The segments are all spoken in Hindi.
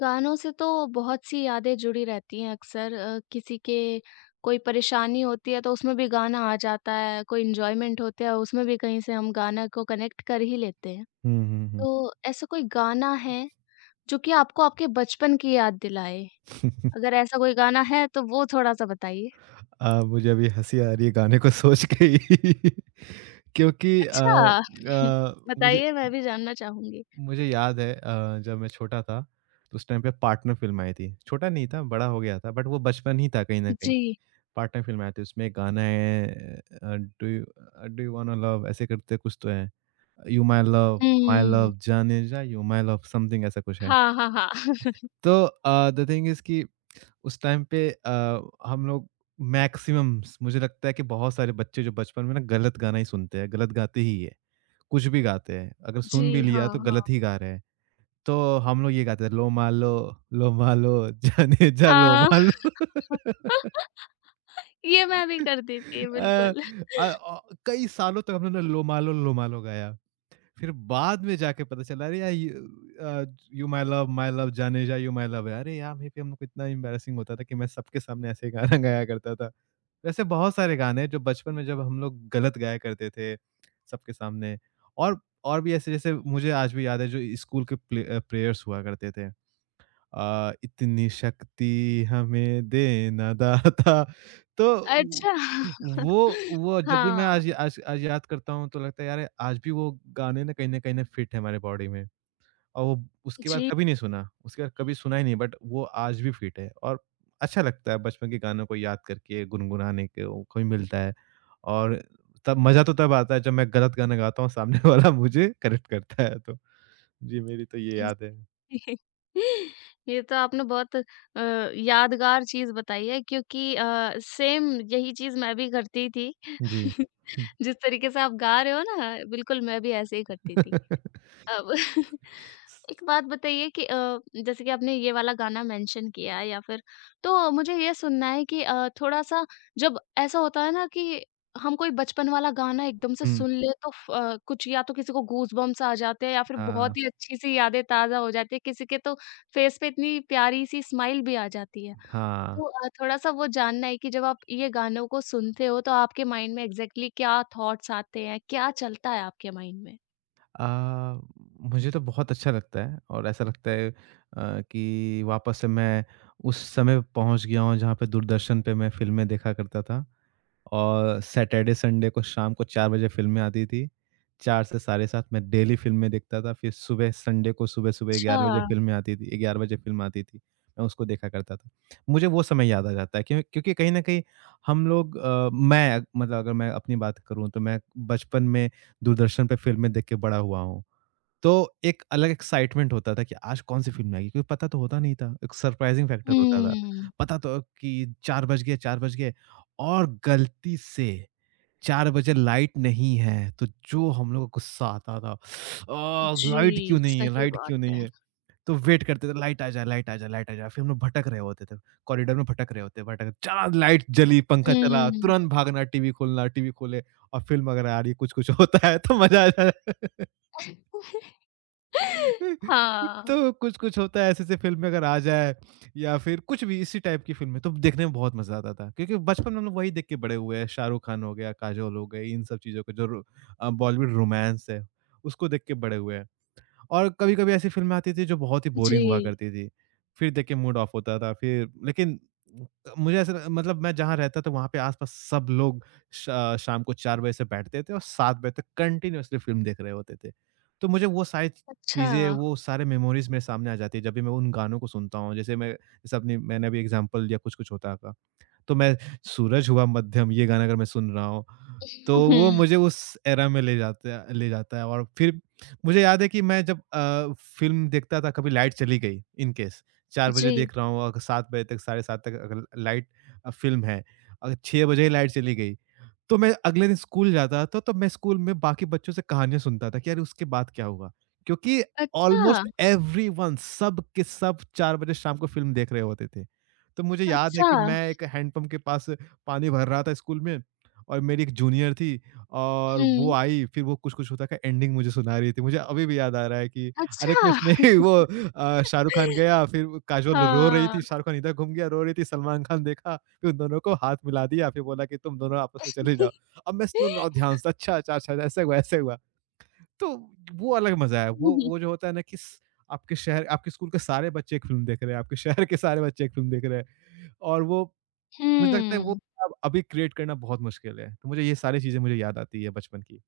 गानों से तो बहुत सी यादें जुड़ी रहती हैं अक्सर किसी के कोई परेशानी होती है तो उसमें भी गाना आ जाता है, कोई एन्जॉयमेंट होता है उसमें भी कहीं से हम गाना को कनेक्ट कर ही लेते हैं। हुँ, हुँ, हुँ। तो ऐसा कोई गाना है जो कि आपको आपके बचपन की याद दिलाए? अगर ऐसा कोई गाना है तो वो थोड़ा-सा बताइए। मुझे अभी हँसी आ रही है गाने को सोच के ही। क्योंकि अच्छा! मुझे बताइए मैं भी जानना चाहूँगी। मुझे याद है जब मैं छोटा था, तो उस टाइम पे पार्टनर फ़िल्म आई थी। छोटा नहीं था, बड़ा हो गया था बट वो बचपन ही था कहीं न कहीं। जी। पार्टनर फ़िल्म आई थी, उसमें एक गाना है, uh, do you wanna love, ऐसे करके कुछ तो है। You my hmm. लव जाने जा, यू माय लव समथिंग ऐसा कुछ है। हाँ, हाँ, हाँ। तो द थिंग इज़ कि उस टाइम पे हम लोग मैक्सिमम्स, मुझे लगता है कि बहुत सारे बच्चे जो बचपन में ना गलत गाना ही सुनते हैं, गलत गाते ही है। कुछ भी गाते हैं, अगर सुन भी जी, हाँ, लिया तो हाँ। गलत ही गा रहे हैं। तो हम लोग ये गाते थे, लो मालो, जाने जा लो हाँ, मालो। ये मैं भी करती थी अ, बिल्कुल। अ, औ कई सालों तक हमने ना लो मालो गाया। फिर बाद में जाके पता चला अरे यार, यू माय लव जानेजा यू माय लव है, अरे यार मे बी हम लोग को इतना एम्बैरेसिंग होता था कि मैं सबके सामने ऐसे गाना गाया करता था। वैसे बहुत सारे गाने हैं जो बचपन में जब हम लोग गलत गाया करते थे सबके सामने। और और भी ऐसे, जैसे मुझे आज भी याद है जो स्कूल के प्रेयर्स हुआ करते थे। इतनी शक्ति हमें देना दाता। तो व अच्छा। वो जब भी मैं हाँ, आज आज आज याद करता हूँ, तो लगता है यार आज भी वो गाने ना कहीं न फिट है हमारे बॉडी में। और वो उसके बाद जी, कभी नहीं सुना। उसके बाद कभी सुना ही नहीं बट वो आज भी फिट है और अच्छा लगता है बचपन के गानों को याद करके गुनगुनाने को मिलता है। और तब मज़ा तो तब आता है जब मैं गलत गाना गाता हूँ, सामने वाला मुझे करेक्ट करता है तो। जी, मेरी तो ये जी। याद है। ये तो आपने बहुत यादगार चीज़ बताई है क्योंकि सेम यही चीज़ मैं भी करती थी। जी। जिस तरीके से आप गा रहे हो ना, बिल्कुल मैं भी ऐसे ही करती थी। अब एक बात बताइए कि जैसे कि आपने ये वाला गाना मेंशन किया या फिर तो मुझे ये सुनना है कि थोड़ा-सा जब ऐसा होता है ना कि हम कोई बचपन वाला गाना एकदम से हुँ, सुन ले तो कुछ या तो किसी को गूज़बम्प्स आ जाते हैं या फिर हाँ, बहुत ही अच्छी-सी यादें ताज़ा हो जाती है, किसी के तो फेस पे इतनी प्यारी-सी स्माइल भी आ जाती है। हाँ। तो थोड़ा-सा वो जानना है कि जब आप ये गानों को सुनते हो तो आपके माइंड में एग्ज़ैक्टली क्या थॉट्स आते हैं? क्या चलता है आपके माइंड में? अ, मुझे तो बहुत अच्छा लगता है, और ऐसा लगता है कि वापस से मैं उस समय पहुँच गया हूँ जहाँ पे दूरदर्शन पे मैं फ़िल्में देखा करता था। और सैटरडे संडे को शाम को 4 बजे फ़िल्में आती थी। 4 से साढ़े 7 मैं डेली फ़िल्में देखता था। फिर सुबह संडे को सुबह-सुबह अच्छा। 11 बजे फ़िल्में आती थी, 11 बजे फ़िल्म आती थी, मैं उसको देखा करता था। मुझे वो समय याद आ जाता है, क्योंकि कहीं न कहीं हम लोग, मैं मतलब अगर मैं अपनी बात करूँ तो मैं बचपन में दूरदर्शन पे फ़िल्में देख के बड़ा हुआ हूँ। तो एक अलग एक्साइटमेंट होता था कि आज कौन सी फ़िल्म आएगी, क्योंकि पता तो होता नहीं था, एक सरप्राइज़िंग फैक्टर होता था। हुँ। पता तो कि 4 बज गए, 4 बज गए और गलती से 4 बजे लाइट नहीं है, तो जो हम लोग को गुस्सा आता था, "आह! लाइट जी, क्यों नहीं है, सही लाइट बात क्यों नहीं है। है?" तो वेट करते थे, "लाइट आ जाए, लाइट आ जाए, लाइट आ जाए।" फिर हम लोग भटक रहे होते थे, कॉरिडोर में भटक रहे होते, भटक चला, लाइट जली, पंखा चला, हुँ। तुरंत भागना, टीवी खोलना, टीवी खोले और फ़िल्म अगर आ रही है, कुछ-कुछ होता है तो मज़ा आ जाए। हाँ, तो कुछ-कुछ होता है ऐसे-ऐसे फ़िल्में अगर आ जाए, या फिर कुछ भी इसी टाइप की फ़िल्में तो देखने में बहुत मज़ा आता था। क्योंकि बचपन में हम लोग वही देख के बड़े हुए हैं, शाहरुख खान हो गया, काजोल हो गई, इन सब चीज़ों को जो बॉलीवुड रोमांस है, उसको देख के बड़े हुए हैं। और कभी-कभी ऐसी फ़िल्में आती थी जो बहुत ही बोरिंग हुआ जी। करती थी। फिर देख के मूड ऑफ होता था फिर, लेकिन मुझे ऐसा ल मतलब मैं जहाँ रहता था वहाँ पे आस-पास सब लोग शा शाम को 4 बजे से बैठते थे और 7 बजे तक कंटीन्यूअसली फ़िल्म देख रहे होते थे। तो मुझे वो सारी अच्छा। चीज़ें, वो सारे मेमोरीज़ मेरे सामने आ जाती है जब भी मैं उन गानों को सुनता हूँ। जैसे मैं जैसे अपनी, मैंने अभी एग्ज़ाम्पल दिया कुछ-कुछ होता का। तो मैं सूरज हुआ मध्यम, ये गाना अगर मैं सुन रहा हूँ, तो वो हुँ, मुझे उस एरा में ले जाता है, ले जाता है। और फिर मुझे याद है कि मैं जब फ़िल्म देखता था, कभी लाइट चली गई, इन केस 4 जी। बजे देख रहा हूँ और 7 बजे तक, 7:30 तक अगर लाइट, फ़िल्म है, अगर 6 बजे ही लाइट चली गई, तो मैं अगले दिन स्कूल जाता था, तो मैं स्कूल में बाकी बच्चों से कहानियाँ सुनता था कि यार उसके बाद क्या हुआ? क्योंकि अच्छा, ऑलमोस्ट एवरीवन, सब के सब 4 बजे शाम को फ़िल्म देख रहे होते थे। तो मुझे याद है अच्छा। कि मैं एक हैंडपंप के पास पानी भर रहा था स्कूल में, और मेरी एक जूनियर थी और वो हुँ, आई, फिर वो कुछ-कुछ होता का एंडिंग मुझे सुना रही थी। मुझे अभी भी याद आ रहा है कि अरे अच्छा। कुछ नहीं। वो शाहरुख खान गया, फिर काजोल रो रही हाँ। थी, शाहरुख खान इधर घूम गया, रो रही थी, सलमान खान देखा, कि उन दोनों को हाथ मिला दिया, फिर बोला कि तुम दोनों आपस में चले जाओ। अब मैं सुन रहा हूँ ध्यान से, अच्छा, अच्छा, अच्छा ऐसे हुआ, ऐसे हुआ। तो वो अलग मज़ा है। वो जो होता है ना, कि स आपके शहर, आपके स्कूल के सारे बच्चे एक फ़िल्म देख रहे हैं, आपके शहर के सारे बच्चे एक फ़िल्म देख रहे हैं, और वो मुझे लगता है वो हुँ, अब अभी क्रिएट करना बहुत मुश्किल है। तो मुझे ये सारी चीज़ें मुझे याद आती है बचपन की।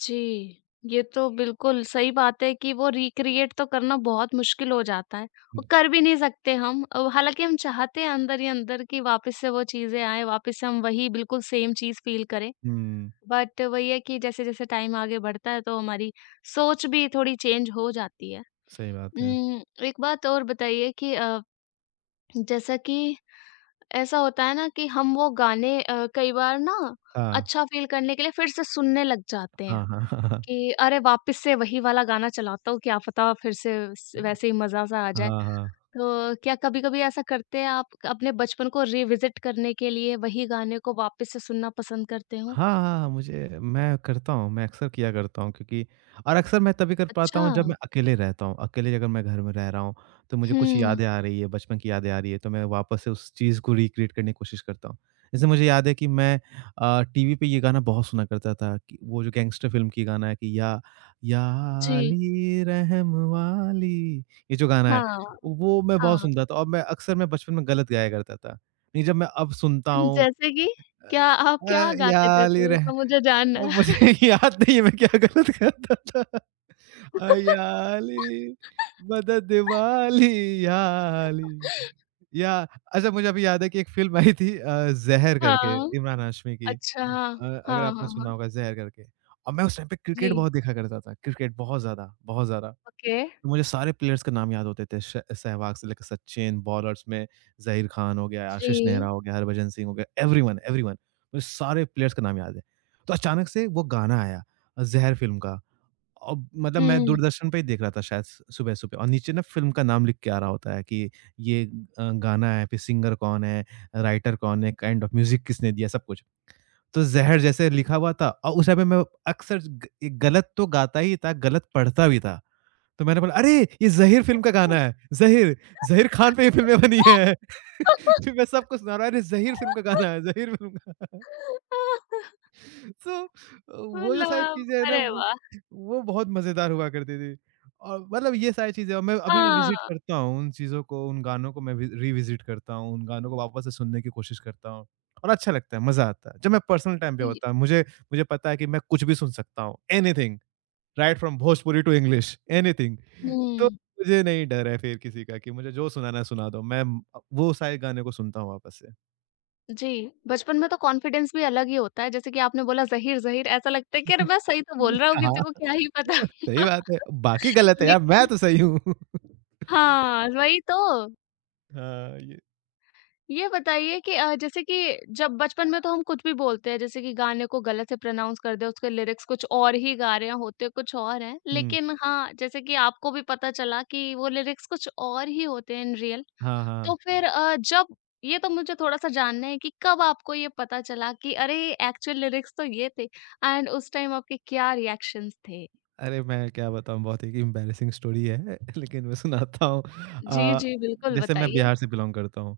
जी। ये तो बिल्कुल सही बात है कि वो रिक्रिएट तो करना बहुत मुश्किल हो जाता है और कर भी नहीं सकते हम। हालाँकि हम चाहते हैं अंदर ही अंदर कि वापस से वो चीज़ें आएँ, वापस से हम वही बिल्कुल सेम चीज़ फ़ील करें। हुँ, बट वही है कि जैसे-जैसे टाइम आगे बढ़ता है तो हमारी सोच भी थोड़ी चेंज हो जाती है। सही बात है। उम, एक बात और बताइए कि जैसा कि ऐसा होता है ना कि हम वो गाने कई बार ना हाँ। अच्छा फ़ील करने के लिए फिर से सुनने लग जाते हैं हाँ, हाँ, हाँ, हाँ, कि अरे वापस से वही वाला गाना चलाता हूँ, क्या पता फिर से स हाँ। वैसे ही मज़ा सा आ जाए। हाँ, हाँ। तो क्या कभी-कभी ऐसा करते हैं आप अपने बचपन को रिविज़िट करने के लिए वही गाने को वापस से सुनना पसंद करते हाँ, हो? हाँ, हाँ, हाँ, मुझे मैं करता हूँ, मैं अक्सर किया करता हूँ, क्योंकि और अक्सर मैं तभी कर पाता अच्छा। हूँ जब मैं अकेले रहता हूँ। अकेले अगर मैं घर में रह रहा हूँ, तो मुझे कुछ हुँ। यादें आ रही है, बचपन की यादें आ रही है, तो मैं वापस से उस चीज़ को रिक्रिएट करने की कोशिश करता हूँ। जैसे मुझे याद है कि मैं टीवी पे ये गाना बहुत सुना करता था, कि वो जो गैंगस्टर फ़िल्म की गाना है कि या जी। अली रहम वाली, ये जो गाना है, हाँ, वो मैं बहुत हाँ। सुनता था और मैं अक्सर, मैं बचपन में गलत गाया करता था। नहीं, जब मैं अब सुनता हूँ जैसे कि? क्या आप क्या गाते थे? याली रह, थोड़ा-सा मुझे जानना मुझे है। याद नहीं है मैं क्या गलत करता था। याली मदद वाली, याली या। अच्छा, मुझे अभी याद है कि एक फ़िल्म आई थी ज़हर करके, हाँ। इमरान हाशमी की। अच्छा, हाँ। अगर हाँ, आपने हाँ, हाँ। सुना होगा ज़हर करके, और मैं उस टाइम पे जी। क्रिकेट बहुत देखा करता था, क्रिकेट बहुत ज़्यादा, बहुत ज़्यादा। ओके। तो मुझे सारे प्लेयर्स के नाम याद होते थे। श सहवाग से लेकर सचिन, बॉलर्स में ज़हीर खान हो गया, आशीष जी। नेहरा हो गया, हरभजन सिंह हो गया, एवरीवन, एवरीवन। मुझे सारे प्लेयर्स का नाम याद है। तो अचानक से वो गाना आया, ज़हर फ़िल्म का। अब मतलब मैं हुँ। दूरदर्शन पे ही देख रहा था शायद, स सुबह-सुबह और नीचे ना फ़िल्म का नाम लिख के आ रहा होता है कि ये गाना है, फिर सिंगर कौन है, राइटर कौन है, काइंड ऑफ म्यूज़िक किसने दिया, सब कुछ। तो ज़हर जैसे लिखा हुआ था, और उस समय मैं अक्सर ग ये गलत तो गाता ही था, गलत पढ़ता भी था। तो मैंने बोला, "अरे! ये ज़हीर फ़िल्म का गाना है, ज़हीर, ज़हीर ख़ान पे ये फ़िल्में बनी हैं।" फिर मैं सबको सुना रहा, "अरे! ज़हीर फ़िल्म का गाना है, ज़हीर फ़िल्म का।" सो वो जो मतलब सारी आप चीज़ें हैं ना, अरे वो वाह! वो बहुत मज़ेदार हुआ करती थी। और मतलब ये सारी चीज़ें, और मैं अभी भी हाँ। विज़िट करता हूँ उन चीज़ों को, उन गानों को मैं वि रिविज़िट करता हूँ, उन गानों को वापस से सुनने की कोशिश करता हूँ और अच्छा लगता है, मज़ा आता है। जब मैं पर्सनल टाइम पे जी। होता है, मुझे मुझे पता है कि मैं कुछ भी सुन सकता हूँ, anything, right from Bhojpuri to English, anything. तो हुँ। मुझे नहीं डर है फिर किसी का कि मुझे जो सुनाना है सुना दो। मैं वो सारे गाने को सुनता हूँ वापस से। जी, बचपन में तो कॉन्फिडेंस भी अलग ही होता है। जैसे कि आपने बोला ज़हीर-ज़हीर ऐसा लगता है कि अरे मैं सही तो बोल रहा हूँ, किसी हाँ। को क्या ही पता। सही बात है। बाकी गलत है यार, मैं लेकिन तो सही हूँ। हाँ, वही तो। हाँ, ये ये बताइए कि जैसे कि जब बचपन में तो हम कुछ भी बोलते हैं, जैसे कि गाने को गलत से प्रोनाउंस कर दें, उसके लिरिक्स कुछ और ही गा रहे हैं, होते कुछ और हैं। हुँ। लेकिन हाँ, जैसे कि आपको भी पता चला कि वो लिरिक्स कुछ और ही होते हैं इन रियल। हाँ, तो हाँ। फिर जब ये तो मुझे थोड़ा-सा जानना है कि कब आपको ये पता चला कि अरे! एक्चुअल लिरिक्स तो ये थे एंड उस टाइम आपके क्या रिएक्शंस थे? अरे मैं क्या बताऊँ, बहुत एक एम्बैरेसिंग स्टोरी है लेकिन मैं सुनाता हूँ। जी, अ, जी, बिल्कुल जैसे मैं बताइए। बिहार से बिलॉन्ग करता हूँ,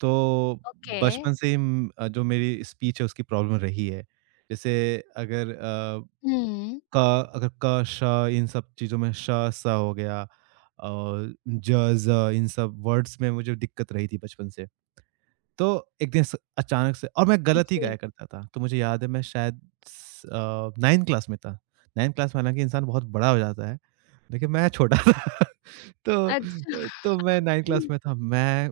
तो ओके। बचपन से ही जो मेरी स्पीच है उसकी प्रॉब्लम रही है। जैसे अगर अ हुँ। का, अगर का, श, इन सब चीज़ों में श, स हो गया, और ज, ज़, इन सब वर्ड्स में मुझे दिक्कत रही थी बचपन से। तो एक दिन स अचानक से, और मैं गलत ही जी। गाया करता था। तो मुझे याद है मैं शायद 9th क्लास में था। 9th क्लास में हालाँकि इंसान बहुत बड़ा हो जाता है, लेकिन मैं छोटा था। तो अच्छा। तो मैं 9th क्लास में था। मैं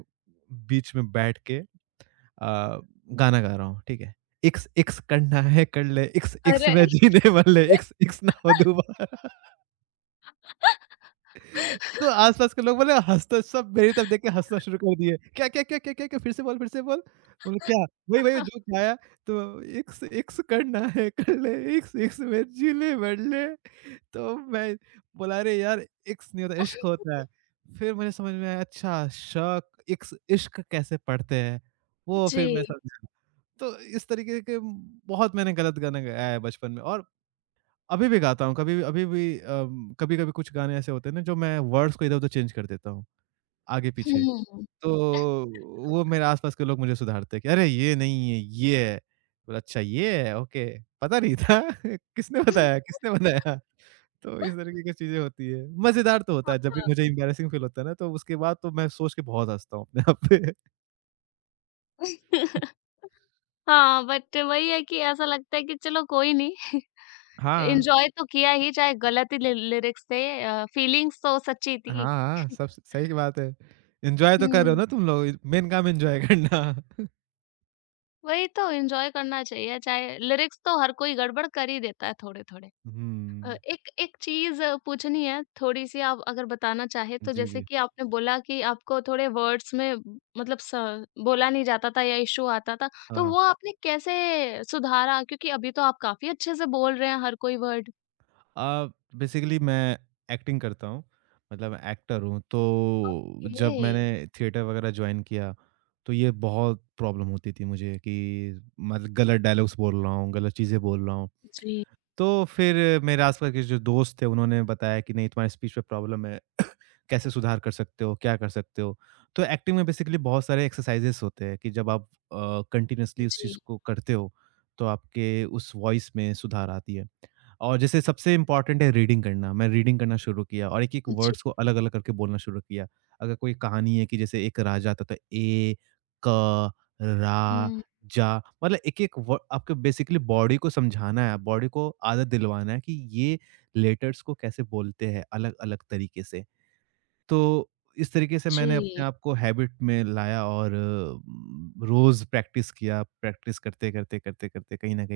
बीच में बैठ के अ, गाना गा रहा हूँ, ठीक है? इक्स इक्स करना है कर ले, इक्स इक्स अरे! में जीने वाले, इक्स इक्स ना हो दोबारा। तो आस-पास के लोग, बोले हँसते, सब मेरी तरफ देख के हँसना शुरू कर दिए। क्या क्या क्या क्या क्या क्या? फिर से बोल, फिर से बोल। बोले क्या? वही वही जो गाया। तो इक्स इक्स करना है कर ले, इक्स इक्स में जी ले मर ले। तो मैं बोला, अरे यार इक्स नहीं होता, इश्क होता है। फिर मुझे समझ में आया, अच्छा, शक, इक्स, इश्क कैसे पढ़ते हैं? वो जी। फिर मैं समझा। तो इस तरीके के बहुत मैंने गलत गाने गाया है बचपन में, और अभी भी गाता हूँ। कभी भी अभी भी, कभी-कभी कुछ गाने ऐसे होते हैं ना, जो मैं वर्ड्स को इधर-उधर चेंज कर देता हूँ, आगे-पीछे। हुँ। तो वो मेरे आस-पास के लोग मुझे सुधारते हैं कि अरे! ये नहीं है, ये है। बोला, अच्छा ये है, ओके। पता नहीं था किसने बताया, किसने बताया? तो इस तरीके की चीज़ें होती है। मज़ेदार तो होता है, जब भी हाँ। मुझे एम्बैरेसिंग फील होता है ना, तो उसके बाद तो मैं सोच के बहुत हँसता हूँ अपने आप पे। हाँ, बट वही है कि ऐसा लगता है कि चलो कोई नहीं, हाँ। एन्जॉय तो किया ही चाहे गलत ही लि लिरिक्स थे फीलिंग्स तो सच्ची हाँ, थी। हाँ, सब स सही की बात है। एन्जॉय तो कर रहे हो हुँ, ना तुम लोग, मेन काम एन्जॉय करना। वही तो एन्जॉय करना चाहिए, चाहे लिरिक्स तो हर कोई गड़बड़ कर ही देता है थोड़े-थोड़े। हुँ, एक एक चीज़ पूछनी है, थोड़ी-सी आप अगर बताना चाहें तो जी, जैसे जी। कि आपने बोला कि आपको थोड़े वर्ड्स में ब- मतलब स बोला नहीं जाता था या इश्यू आता था, हाँ, तो हाँ। वो आपने कैसे सुधारा? क्योंकि अभी तो आप काफ़ी अच्छे से बोल रहे हैं हर कोई वर्ड। अ, बेसिकली मैं एक्टिंग करता हूँ, मतलब एक्टर हूँ। तो ओके। जब मैंने थिएटर वगैरह जॉइन किया, तो ये बहुत प्रॉब्लम होती थी मुझे कि मतलब गलत डायलॉग्स बोल रहा हूँ, गलत चीज़ें बोल रहा हूँ। जी, तो फिर मेरे आस-पास के जो दोस्त थे, उन्होंने बताया कि नहीं, तुम्हारे स्पीच में प्रॉब्लम है, कैसे सुधार कर सकते हो, क्या कर सकते हो? तो एक्टिंग में बेसिकली बहुत सारे एक्सरसाइजेज़ होते हैं कि जब आप कंटीन्यूअसली उस चीज़ जी, को करते हो, तो आपके उस वॉइस में सुधार आती है। और जैसे सबसे इम्पोर्टेंट है रीडिंग करना। मैं रीडिंग करना शुरू किया, और एक-एक जी। वर्ड्स को अलग-अलग करके बोलना शुरू किया। अगर कोई कहानी है कि जैसे एक राजा था, तो ए, क, रा, हुँ। जा, मतलब एक-एक व आपको बेसिकली बॉडी को समझाना है, बॉडी को आदत दिलवाना है कि ये लेटर्स को कैसे बोलते हैं अलग-अलग तरीके से। तो इस तरीके से मैंने अपने जी। आप को हैबिट में लाया, और रोज़ प्रैक्टिस किया, प्रैक्टिस करते-करते, करते-करते कहीं न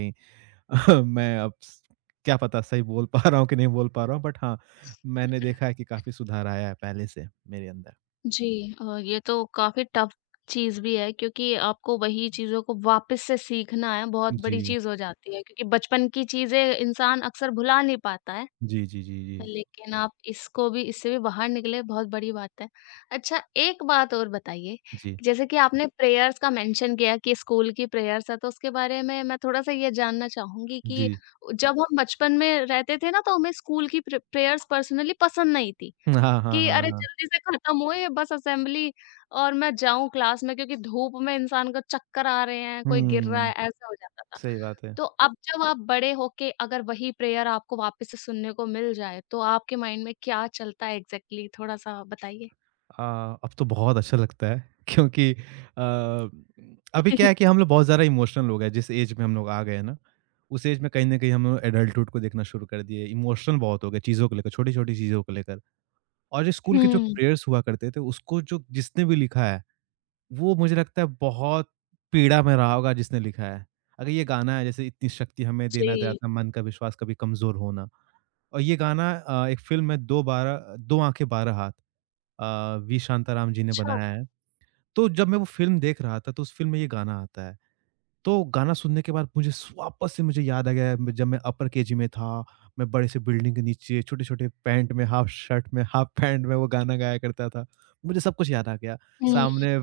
कहीं मैं अब स क्या पता सही बोल पा रहा हूँ कि नहीं बोल पा रहा हूँ, बट हाँ, मैंने देखा है कि काफ़ी सुधार आया है पहले से मेरे अंदर। जी, ये तो काफ़ी टफ चीज़ भी है क्योंकि आपको वही चीज़ों को वापस से सीखना है, बहुत बड़ी जी। चीज़ हो जाती है क्योंकि बचपन की चीज़ें इंसान अक्सर भुला नहीं पाता है। जी, जी, जी, जी। लेकिन आप इसको भी इससे भी बाहर निकले बहुत बड़ी बात है। अच्छा एक बात और बताइए, जी, कि जैसे कि आपने प्रेयर्स का मेंशन किया कि स्कूल की प्रेयर्स है, तो उसके बारे में मैं थोड़ा-सा ये जानना चाहूँगी कि जी। जब हम बचपन में रहते थे ना तो हमें स्कूल की प्रेयर्स पर्सनली पसंद नहीं थी, हाँ, हाँ, कि हाँ, अरे हाँ। जल्दी से खत्म होए बस असेंबली और मैं जाऊँ क्लास में क्योंकि धूप में इंसान को चक्कर आ रहे हैं, कोई गिर रहा है, हुँ, ऐसा हो जाता था। सही बात है। तो अब जब आप बड़े होके अगर वही प्रेयर आपको वापस से सुनने को मिल जाए, तो आपके माइंड में क्या चलता है एग्ज़ैक्टली थोड़ा-सा बताइए? अब तो बहुत अच्छा लगता है क्योंकि अभी क्या है कि हम लोग बहुत ज़्यादा इमोशनल हो गए। जिस एज में हम लोग आ गए हैं ना, उस एज में कहीं न कहीं हम लोग एडल्टहुड को देखना शुरू कर दिए, इमोशनल बहुत हो गए चीज़ों को लेकर, छोटी-छोटी चीज़ों को लेकर। और जो स्कूल के जो हुँ, प्रेयर्स हुआ करते थे, उसको जो जिसने भी लिखा है, वो मुझे लगता है बहुत पीड़ा में रहा होगा जिसने लिखा है। अगर ये गाना है जैसे, इतनी शक्ति हमें देना जी, दाता, मन का विश्वास कभी कमज़ोर होना। और ये गाना एक फ़िल्म है, दो आँखें बारह हाथ, वी शांताराम जी ने अच्छा। बनाया है। तो जब मैं वो फ़िल्म देख रहा था, तो उस फ़िल्म में ये गाना आता है। तो गाना सुनने के बाद मुझे स वापस से मुझे याद आ गया, म जब मैं अपर केजी में था, मैं बड़े से बिल्डिंग के नीचे, छोटे-छोटे पैंट में, हाफ शर्ट में, हाफ पैंट में वो गाना गाया करता था। मुझे सब कुछ याद आ गया। हुँ, सामने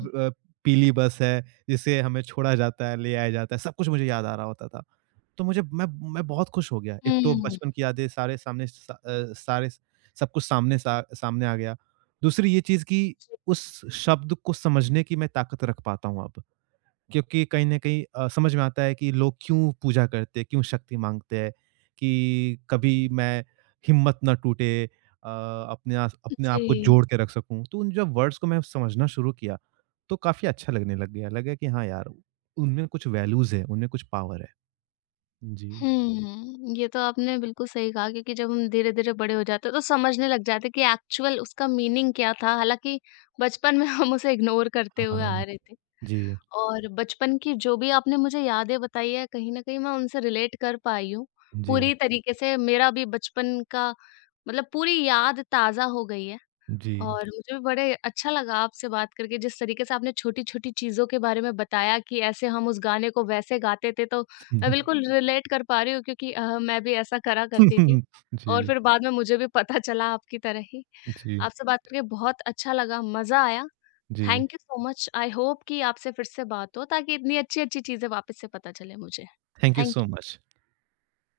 पीली बस है, जिसे हमें छोड़ा जाता है, ले आया जाता है, सब कुछ मुझे याद आ रहा होता था। तो मुझे मैं बहुत खुश हो गया। एक तो हुँ। बचपन की यादें, सारे सामने, सारे सब कुछ सामने सा सामने आ गया। दूसरी ये चीज़ कि उस शब्द को समझने की मैं ताकत रख पाता हूँ अब। क्योंकि कहीं न कहीं समझ में आता है कि लोग क्यों पूजा करते हैं, क्यों शक्ति माँगते हैं, कि कभी मैं हिम्मत ना टूटे, अपने आप को जी, जोड़ के रख सकूँ। तो उन जब वर्ड्स को मैं समझना शुरू किया, तो काफ़ी अच्छा लगने लग गया। लगा कि हाँ यार, उनमें कुछ वैल्यूज़ है, उनमें कुछ पावर है। जी। हुँ, ये तो आपने बिल्कुल सही कहा क्योंकि जब हम धीरे-धीरे बड़े हो जाते हैं, तो समझने लग जाते हैं कि एक्चुअल उसका मीनिंग क्या था, हालाँकि बचपन में हम उसे इग्नोर करते हुए आ हाँ। रहे थे। जी, और बचपन की जो भी आपने मुझे यादें बताई है, कहीं न कहीं मैं उनसे रिलेट कर पाई हूँ। जी, पूरी तरीके से मेरा भी बचपन का मतलब पूरी याद ताज़ा हो गई है जी। और मुझे भी बड़े अच्छा लगा आपसे बात करके, जिस तरीके से आपने छोटी-छोटी चीज़ों के बारे में बताया कि ऐसे हम उस गाने को वैसे गाते थे, तो मैं बिल्कुल रिलेट कर पा रही हूँ क्योंकि मैं भी ऐसा करा करती थी। और जी, फिर बाद में मुझे भी पता चला आपकी तरह ही। जी, आपसे बात करके बहुत अच्छा लगा, मज़ा आया। जी। Thank you so much. I hope कि आपसे फिर से बात हो ताकि इतनी अच्छी-अच्छी चीज़ें वापस से पता चले मुझे। Thank you so thank much.